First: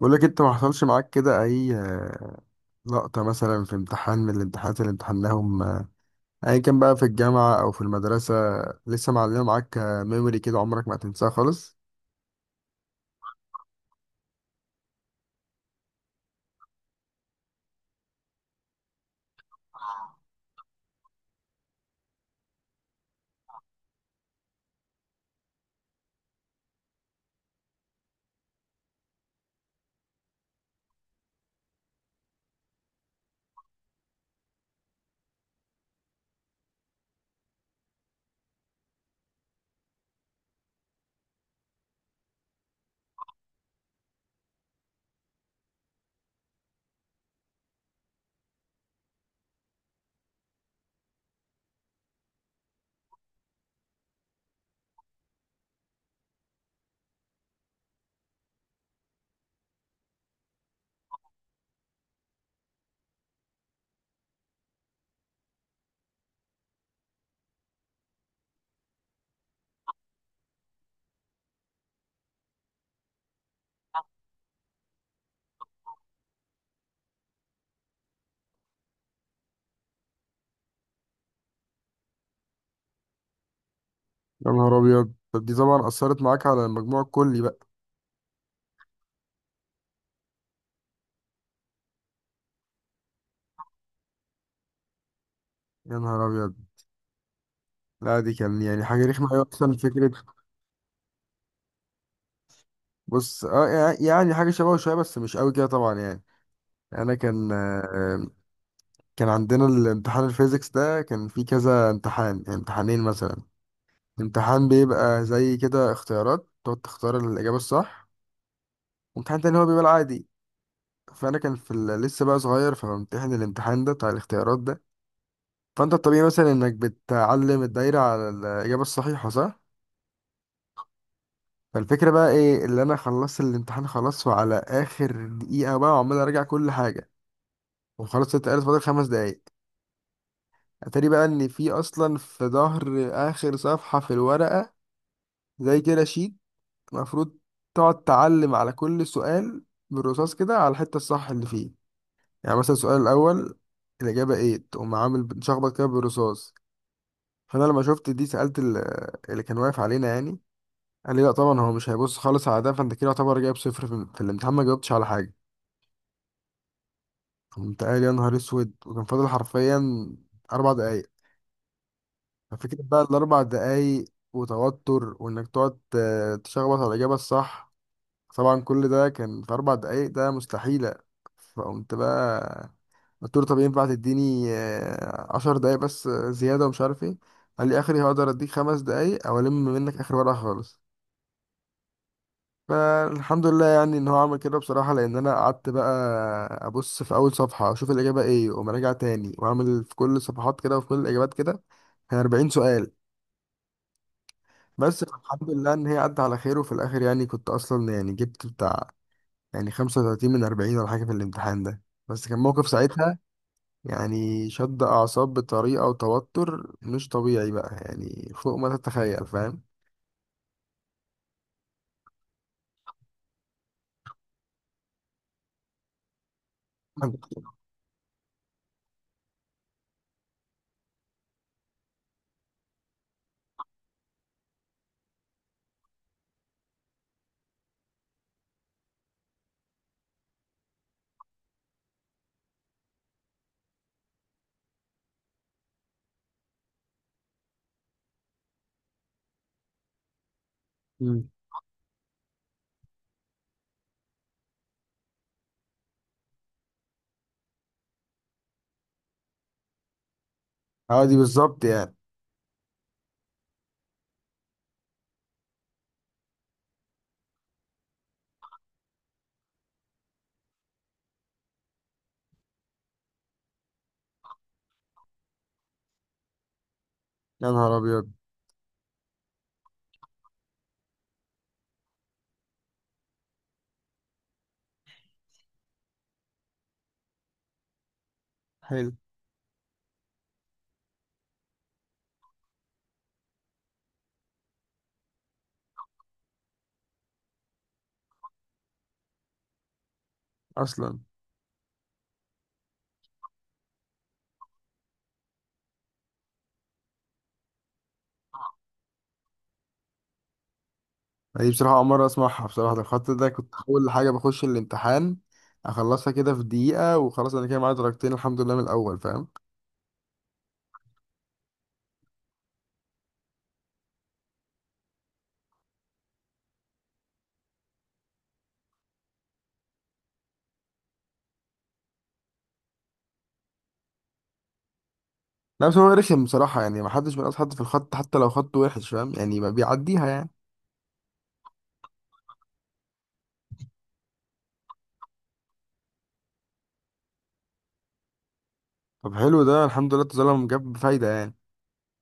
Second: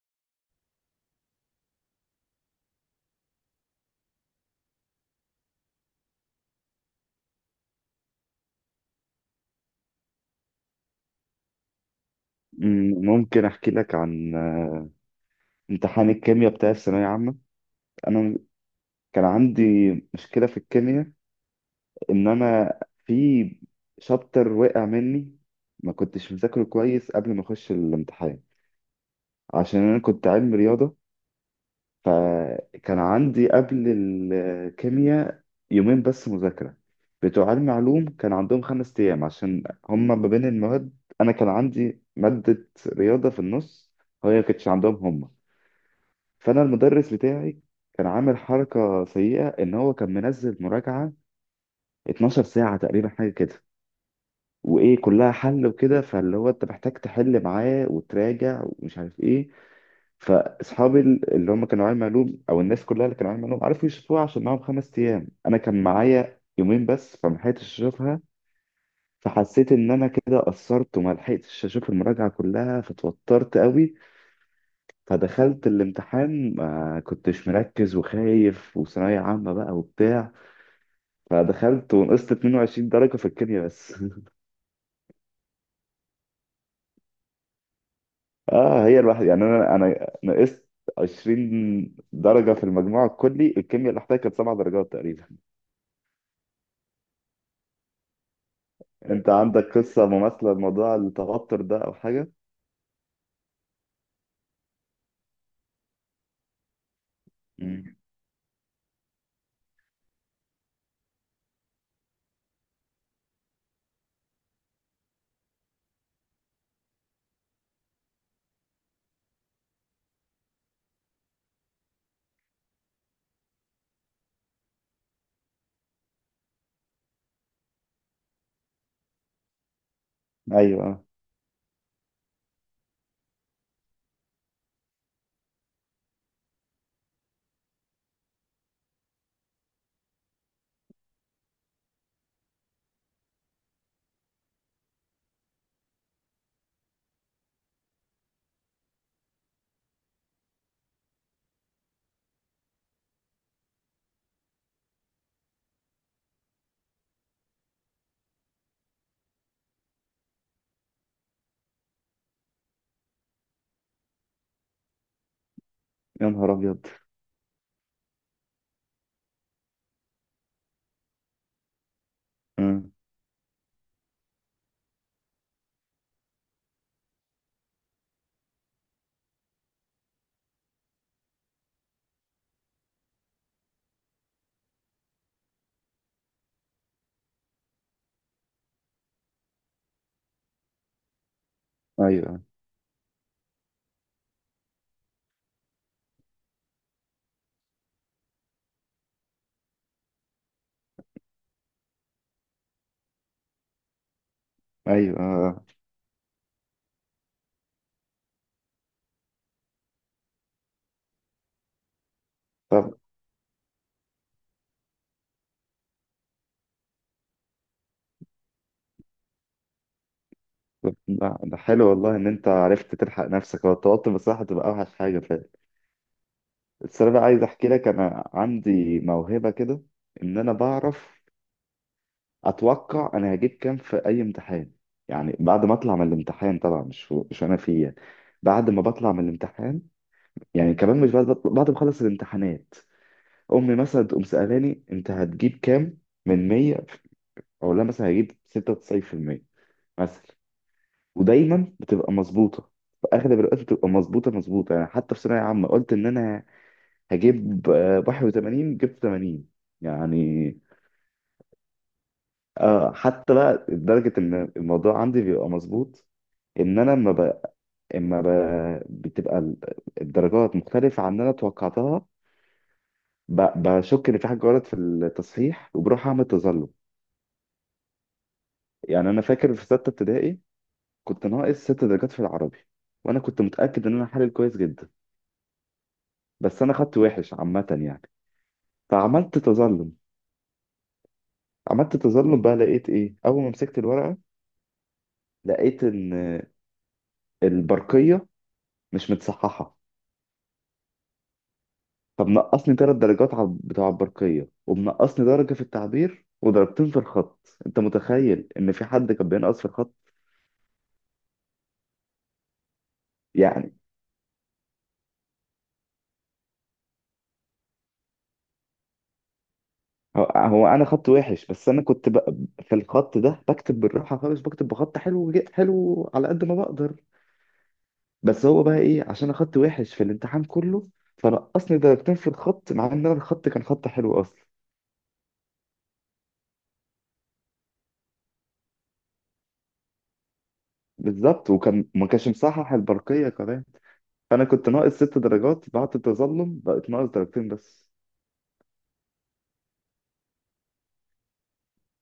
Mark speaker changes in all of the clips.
Speaker 1: بقول لك انت ما حصلش معاك كده اي لقطة مثلا في امتحان من الامتحانات اللي امتحناهم، ايا كان بقى في الجامعة او في المدرسة، لسه معلمة معاك ميموري كده عمرك ما هتنساها خالص.
Speaker 2: ممكن احكي لك عن امتحان الكيمياء بتاع الثانويه عامه. انا كان عندي مشكله في الكيمياء، ان انا في شابتر وقع مني. ما كنتش مذاكره كويس قبل ما اخش الامتحان عشان انا كنت علم رياضه، فكان عندي قبل الكيمياء يومين بس مذاكره. بتوع علم علوم كان عندهم خمس ايام عشان هما ما بين المواد، انا كان عندي ماده رياضه في النص، هي ما كانتش عندهم هما. فانا المدرس بتاعي كان عامل حركه سيئه، ان هو كان منزل مراجعه 12 ساعه تقريبا حاجه كده، وايه كلها حل وكده، فاللي هو انت محتاج تحل معاه وتراجع ومش عارف ايه. فاصحابي اللي هم كانوا علم علوم، او الناس كلها اللي كانوا علم علوم، عرفوا يشوفوها عشان معاهم خمس ايام، انا كان معايا يومين بس فما لحقتش اشوفها. فحسيت ان انا كده قصرت وما لحقتش اشوف المراجعه كلها، فتوترت قوي. فدخلت الامتحان ما كنتش مركز وخايف، وثانوية عامة بقى وبتاع. فدخلت ونقصت 22 درجة في الكيمياء بس.
Speaker 1: يا نهار ابيض، طب دي طبعا اثرت معاك على المجموع الكلي بقى.
Speaker 2: اه، هي الواحد يعني انا نقصت 20 درجة في المجموع الكلي. الكيمياء اللي احتاجت كانت سبع درجات تقريبا.
Speaker 1: يا نهار ابيض. لا دي كان يعني حاجة رخمة
Speaker 2: انت
Speaker 1: أوي
Speaker 2: عندك
Speaker 1: أصلا
Speaker 2: قصة
Speaker 1: فكرة.
Speaker 2: مماثلة لموضوع التوتر ده او حاجة؟
Speaker 1: بص اه، يعني حاجة شبهه شوية بس مش قوي كده طبعا يعني. أنا كان
Speaker 2: مم.
Speaker 1: آه، كان عندنا الامتحان الفيزيكس ده، كان فيه كذا امتحان، امتحانين مثلا. امتحان بيبقى زي كده اختيارات تقعد تختار الإجابة الصح، وامتحان تاني هو بيبقى العادي. فأنا كان في لسه بقى صغير، فبمتحن الامتحان ده بتاع الاختيارات ده. فأنت الطبيعي مثلا إنك بتعلم الدايرة على الإجابة الصحيحة، صح؟
Speaker 2: ايوه.
Speaker 1: فالفكرة بقى إيه؟ اللي أنا خلصت الامتحان خلاص، وعلى آخر دقيقة بقى وعمال أراجع كل حاجة، وخلاص اتقالت فاضل خمس دقايق. أتاري بقى إن في أصلا في ظهر آخر صفحة في الورقة زي كده شيت المفروض تقعد تعلم على كل سؤال بالرصاص كده على الحتة الصح اللي فيه. يعني مثلا السؤال الأول الإجابة إيه، تقوم عامل مشخبط كده بالرصاص. فأنا لما شفت دي سألت اللي كان واقف علينا يعني. قال لي لا طبعا هو مش هيبص خالص على ده، فأنت كده يعتبر جايب صفر في الامتحان، ما جاوبتش على حاجة.
Speaker 2: يا نهار ابيض.
Speaker 1: قمت قايل يا نهار أسود، وكان فاضل حرفيا أربع دقايق. ففكرة
Speaker 2: مم.
Speaker 1: بقى الأربع دقايق وتوتر، وإنك تقعد تشخبط على الإجابة الصح، طبعا كل ده كان في أربع دقايق، ده مستحيلة. فقمت بقى قلت له طب ينفع تديني عشر دقايق بس زيادة ومش عارف ايه. قال لي آخري هقدر أديك خمس دقايق أو ألم منك آخر ورقة خالص.
Speaker 2: ايوه،
Speaker 1: فالحمد لله يعني إن هو عمل كده بصراحة، لأن أنا قعدت بقى أبص في أول صفحة أشوف الإجابة إيه وأقوم راجع تاني وأعمل في كل الصفحات كده وفي كل الإجابات كده، كان 40 سؤال. بس الحمد
Speaker 2: ايوه.
Speaker 1: لله إن هي عدت على خير، وفي الآخر يعني كنت أصلا يعني جبت بتاع يعني 35 من 40 ولا حاجة في الامتحان ده. بس كان موقف
Speaker 2: طب.
Speaker 1: ساعتها، يعني شد أعصاب بطريقة وتوتر مش طبيعي بقى، يعني فوق ما تتخيل، فاهم؟
Speaker 2: لا، ده حلو والله ان انت عرفت تلحق نفسك. هو التوتر بصراحة تبقى اوحش حاجة. بس انا عايز احكي لك، انا عندي موهبه كده، ان انا بعرف اتوقع انا هجيب كام في اي امتحان. يعني بعد ما اطلع من الامتحان طبعا، مش انا فيه يعني. بعد ما بطلع من الامتحان، يعني كمان مش بعد ما اخلص الامتحانات، امي مثلا تقوم سالاني انت هتجيب كام من 100، اقول لها مثلا هجيب 96% مثلا.
Speaker 1: مم.
Speaker 2: ودايما بتبقى مظبوطه، في اغلب الوقت بتبقى مظبوطه مظبوطه. يعني حتى في ثانويه عامه قلت ان انا هجيب 81، جبت 80 يعني.
Speaker 1: اه، دي بالظبط يعني.
Speaker 2: آه، حتى بقى لدرجة إن الموضوع عندي بيبقى مظبوط، إن أنا لما إما ب... بتبقى ال- الدرجات مختلفة عن اللي أنا توقعتها، بشك إن في حاجة غلط في التصحيح وبروح أعمل تظلم
Speaker 1: يا نهار أبيض،
Speaker 2: يعني. أنا فاكر في ستة ابتدائي كنت ناقص ست درجات في العربي، وأنا كنت متأكد إن أنا حالل كويس جدا، بس أنا خدت وحش عامة يعني.
Speaker 1: حلو
Speaker 2: فعملت تظلم. عملت تظلم بقى، لقيت إيه أول ما مسكت الورقة؟ لقيت ان البرقية مش متصححة.
Speaker 1: أصلا.
Speaker 2: فمنقصني ثلاث درجات على بتوع البرقية، ومنقصني درجة في التعبير، ودرجتين في الخط. انت متخيل ان في حد كان بينقص في الخط؟
Speaker 1: يعني دي بصراحة أول مرة أسمعها بصراحة، ده الخط ده كنت
Speaker 2: يعني
Speaker 1: أول حاجة بخش الامتحان أخلصها كده في دقيقة، وخلاص أنا كده معايا درجتين الحمد لله من الأول، فاهم؟
Speaker 2: هو انا خط وحش، بس انا في الخط ده بكتب بالراحة خالص، بكتب بخط حلو، حلو على قد ما بقدر. بس هو بقى ايه، عشان انا خط وحش في الامتحان كله، فنقصني درجتين في الخط، مع ان انا الخط كان خط حلو اصلا.
Speaker 1: لا بس هو رخم بصراحة، يعني محدش بينقص حد في الخط حتى لو خط وحش، فاهم يعني؟ ما بيعديها يعني.
Speaker 2: بالظبط. وكان ما كانش مصحح البرقية كمان، فانا كنت ناقص ست درجات، بعد التظلم بقت ناقص درجتين بس.
Speaker 1: طب حلو ده، الحمد لله التظلم جاب فايدة يعني.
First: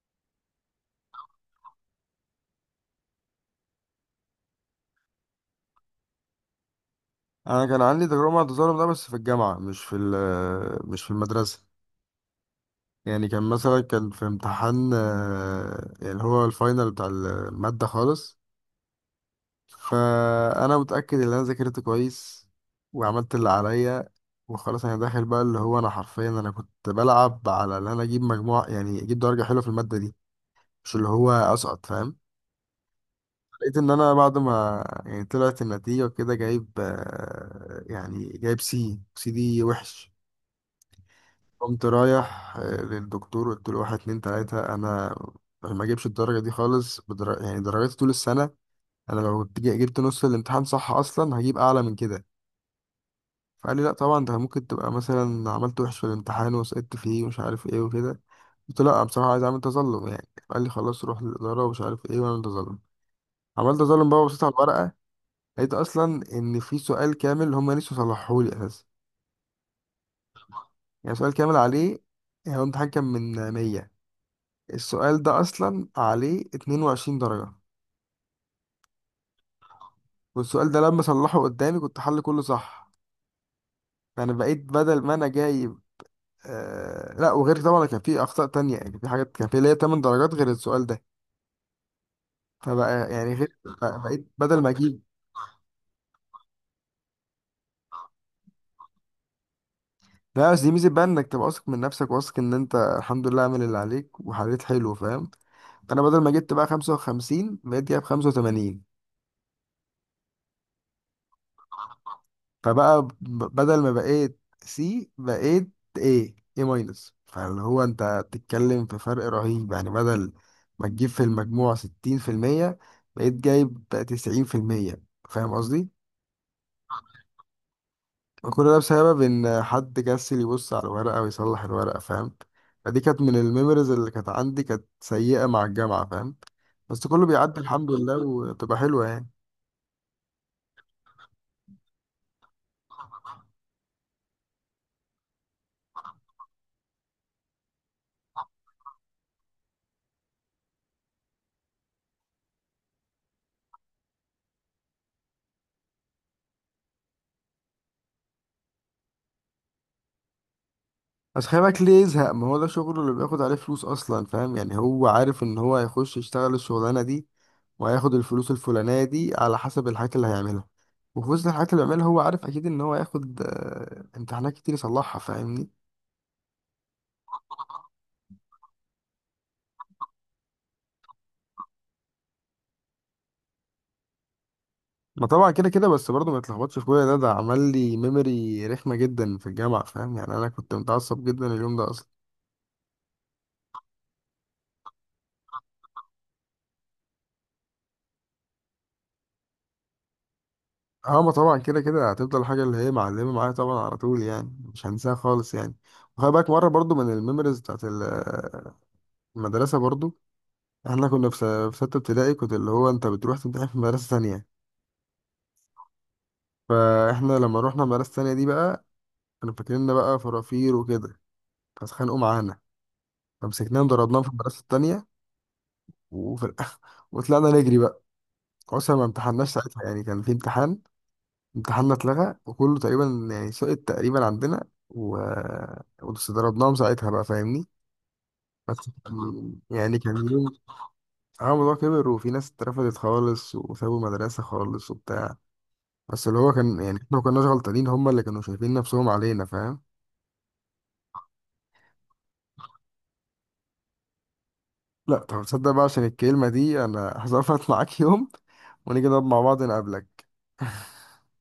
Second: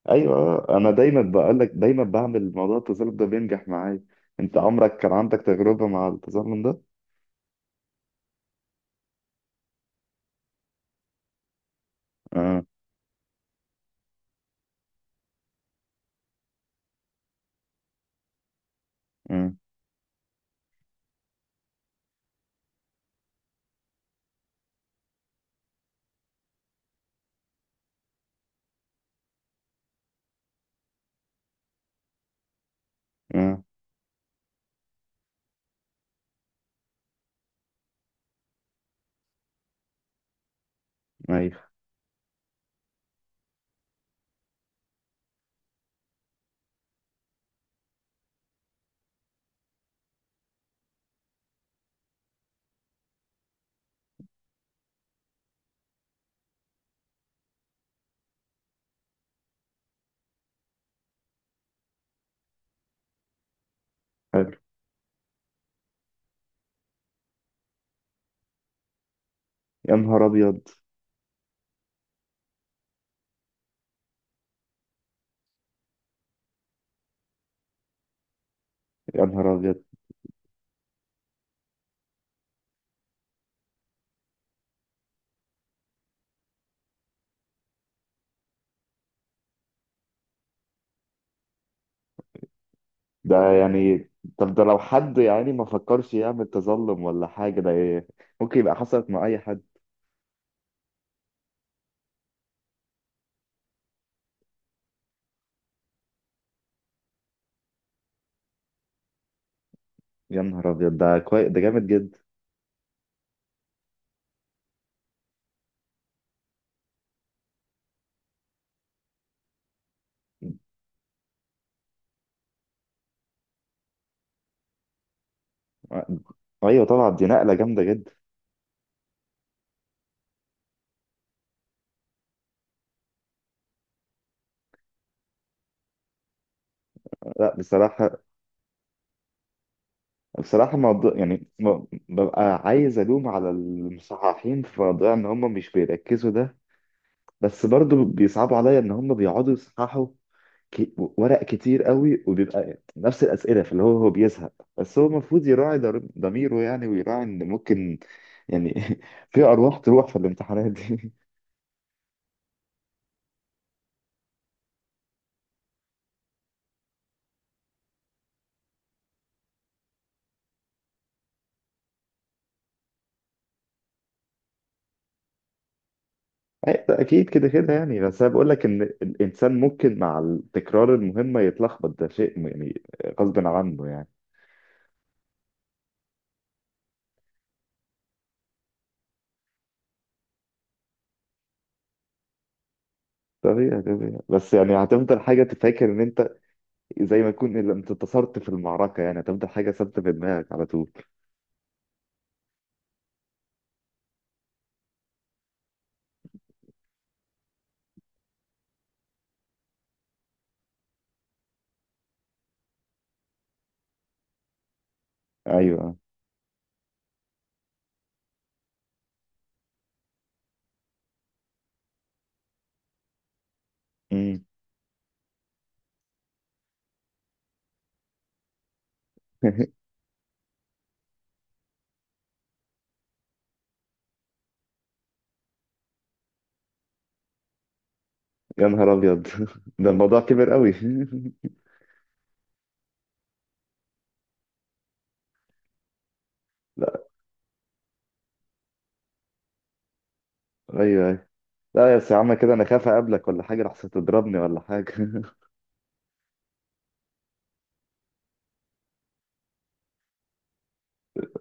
Speaker 2: ايوه، انا دايما بقول لك، دايما بعمل موضوع التظلم ده بينجح معايا. انت عمرك كان عندك تجربة مع التظلم ده؟
Speaker 1: أنا كان عندي تجربة مع التظلم ده بس في الجامعة، مش في مش في المدرسة.
Speaker 2: اه.
Speaker 1: يعني كان مثلا كان في امتحان اللي هو الفاينل بتاع المادة خالص.
Speaker 2: اه.
Speaker 1: فأنا متأكد إن أنا ذاكرت كويس وعملت اللي عليا، وخلاص أنا داخل بقى، اللي هو أنا حرفيا أنا كنت بلعب على إن أنا أجيب مجموع، يعني أجيب درجة حلوة في المادة دي، مش اللي هو أسقط، فاهم؟
Speaker 2: اه.
Speaker 1: لقيت ان انا بعد ما يعني طلعت النتيجة وكده جايب يعني جايب سي سي دي وحش.
Speaker 2: ايوه.
Speaker 1: قمت رايح للدكتور قلت له واحد اتنين تلاتة، انا ما اجيبش الدرجة دي خالص يعني درجاتي طول السنة، انا لو كنت جبت نص الامتحان صح اصلا هجيب اعلى من كده. فقال لي لا طبعا ده ممكن تبقى مثلا عملت وحش في الامتحان وسقطت فيه ومش عارف ايه وكده. قلت له لا بصراحة عايز اعمل تظلم يعني. قال لي خلاص روح للإدارة ومش عارف ايه واعمل تظلم. عملت تظلم بقى وبصيت على
Speaker 2: حلو.
Speaker 1: الورقة، لقيت اصلا ان في سؤال كامل هم نسوا صلحوه لي اساسا.
Speaker 2: يا نهار ابيض.
Speaker 1: يعني سؤال كامل عليه، يعني هو الامتحان كان من 100، السؤال ده اصلا عليه 22 درجة.
Speaker 2: يا نهار ابيض.
Speaker 1: والسؤال ده لما صلحه قدامي كنت حل كله صح، فانا بقيت بدل ما انا جايب، آه لا وغير طبعا كان في اخطاء تانية، يعني في حاجات كان في ليا 8 درجات غير السؤال ده، فبقى يعني
Speaker 2: ده
Speaker 1: غير،
Speaker 2: يعني.
Speaker 1: بقيت
Speaker 2: طب
Speaker 1: بدل
Speaker 2: ده
Speaker 1: ما
Speaker 2: لو
Speaker 1: اجيب.
Speaker 2: حد يعني ما فكرش يعمل تظلم ولا حاجة، ده إيه؟ ممكن يبقى حصلت مع اي حد.
Speaker 1: لا بس دي ميزة بقى، انك تبقى واثق من نفسك، واثق ان انت الحمد لله عامل اللي عليك وحليت حلو، فاهم؟ فانا بدل ما جبت بقى 55 بقيت جايب 85.
Speaker 2: يا نهار ابيض، ده كويس، ده جامد جدا.
Speaker 1: فبقى بدل ما بقيت سي بقيت ايه ايه ماينس، فاللي هو انت بتتكلم في فرق رهيب، يعني بدل ما تجيب في المجموع 60% بقيت جايب 90%، فاهم قصدي؟
Speaker 2: ايوه طبعا، دي نقلة جامدة جدا.
Speaker 1: وكل ده بسبب ان حد كسل يبص على الورقة ويصلح الورقة، فاهم؟ فدي كانت من الميموريز اللي كانت عندي كانت سيئة مع الجامعة، فاهم؟ بس كله
Speaker 2: لا
Speaker 1: بيعدي الحمد لله
Speaker 2: بصراحة.
Speaker 1: وتبقى حلوة يعني.
Speaker 2: بصراحة موضوع يعني، ببقى عايز ألوم على المصححين في موضوع إن هم مش بيركزوا ده، بس برضو بيصعبوا عليا إن هم بيقعدوا يصححوا ورق كتير قوي، وبيبقى نفس الأسئلة، فاللي هو هو بيزهق. بس هو المفروض يراعي ضميره يعني، ويراعي إن ممكن يعني في أرواح تروح في الامتحانات دي.
Speaker 1: بس خلي بالك ليه يزهق، ما هو ده شغله اللي بياخد عليه فلوس اصلا، فاهم يعني؟ هو عارف ان هو هيخش يشتغل الشغلانه دي، وهياخد الفلوس الفلانيه دي على حسب الحاجات اللي هيعملها، وفي وسط الحاجات اللي بيعملها هو عارف اكيد ان هو هياخد امتحانات كتير يصلحها، فاهمني؟
Speaker 2: ده أكيد كده كده يعني. بس أنا بقول لك إن الإنسان ممكن مع التكرار المهمة يتلخبط، ده شيء يعني غصب عنه يعني.
Speaker 1: ما طبعا كده كده، بس برضه ما يتلخبطش في كل ده، ده عمل لي ميموري رخمه جدا في الجامعه، فاهم يعني؟ انا كنت متعصب جدا اليوم ده اصلا.
Speaker 2: طبيعي، طبيعي. بس يعني هتفضل حاجة تفكر ان انت، زي ما تكون انت انتصرت في المعركة يعني، هتفضل حاجة ثابتة في دماغك على طول.
Speaker 1: اه، ما طبعا كده كده هتفضل حاجه اللي هي معلمه معايا طبعا على طول، يعني مش هنساها خالص يعني. وخلي بالك مره برضه من الميموريز بتاعت المدرسة برضو، احنا كنا في في ستة ابتدائي، كنت اللي هو انت بتروح تمتحن في مدرسة ثانية.
Speaker 2: ايوه.
Speaker 1: فاحنا لما روحنا المدرسة الثانية دي بقى، كانوا فاكريننا بقى فرافير وكده، فاتخانقوا معانا، فمسكناهم ضربناهم في
Speaker 2: امم.
Speaker 1: المدرسة التانية. وفي الآخر وطلعنا نجري بقى، أصلا ما امتحناش ساعتها، يعني كان في امتحان امتحاننا اتلغى وكله تقريبا يعني سقط تقريبا عندنا. و... بس ضربناهم ساعتها بقى، فاهمني؟
Speaker 2: يا
Speaker 1: بس
Speaker 2: نهار ابيض. ده
Speaker 1: يعني كان
Speaker 2: الموضوع
Speaker 1: يوم.
Speaker 2: كبر قوي.
Speaker 1: اه الموضوع كبر، وفي ناس اترفضت خالص وسابوا المدرسة خالص وبتاع، بس اللي هو كان يعني احنا
Speaker 2: لا.
Speaker 1: ما كناش غلطانين، هما اللي كانوا شايفين نفسهم علينا، فاهم؟
Speaker 2: ايوه، ايوه. لا يا سي عم، كده انا خاف اقابلك ولا حاجة لحسن تضربني ولا حاجة.
Speaker 1: لا طب تصدق بقى عشان الكلمة دي انا هظبط معاك يوم ونيجي نقعد مع بعض نقابلك.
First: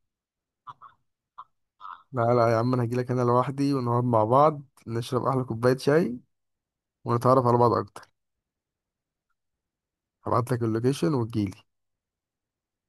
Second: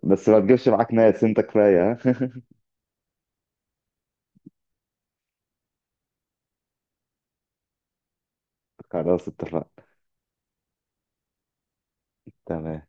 Speaker 2: بس ما تجيبش معاك ناس، انت كفاية،
Speaker 1: لا
Speaker 2: ها؟
Speaker 1: لا يا عم، انا هجيلك انا لوحدي ونقعد مع بعض، نشرب احلى كوباية شاي ونتعرف على بعض اكتر.
Speaker 2: خلاص، اتفقنا.
Speaker 1: هبعتلك اللوكيشن وتجيلي.
Speaker 2: تمام.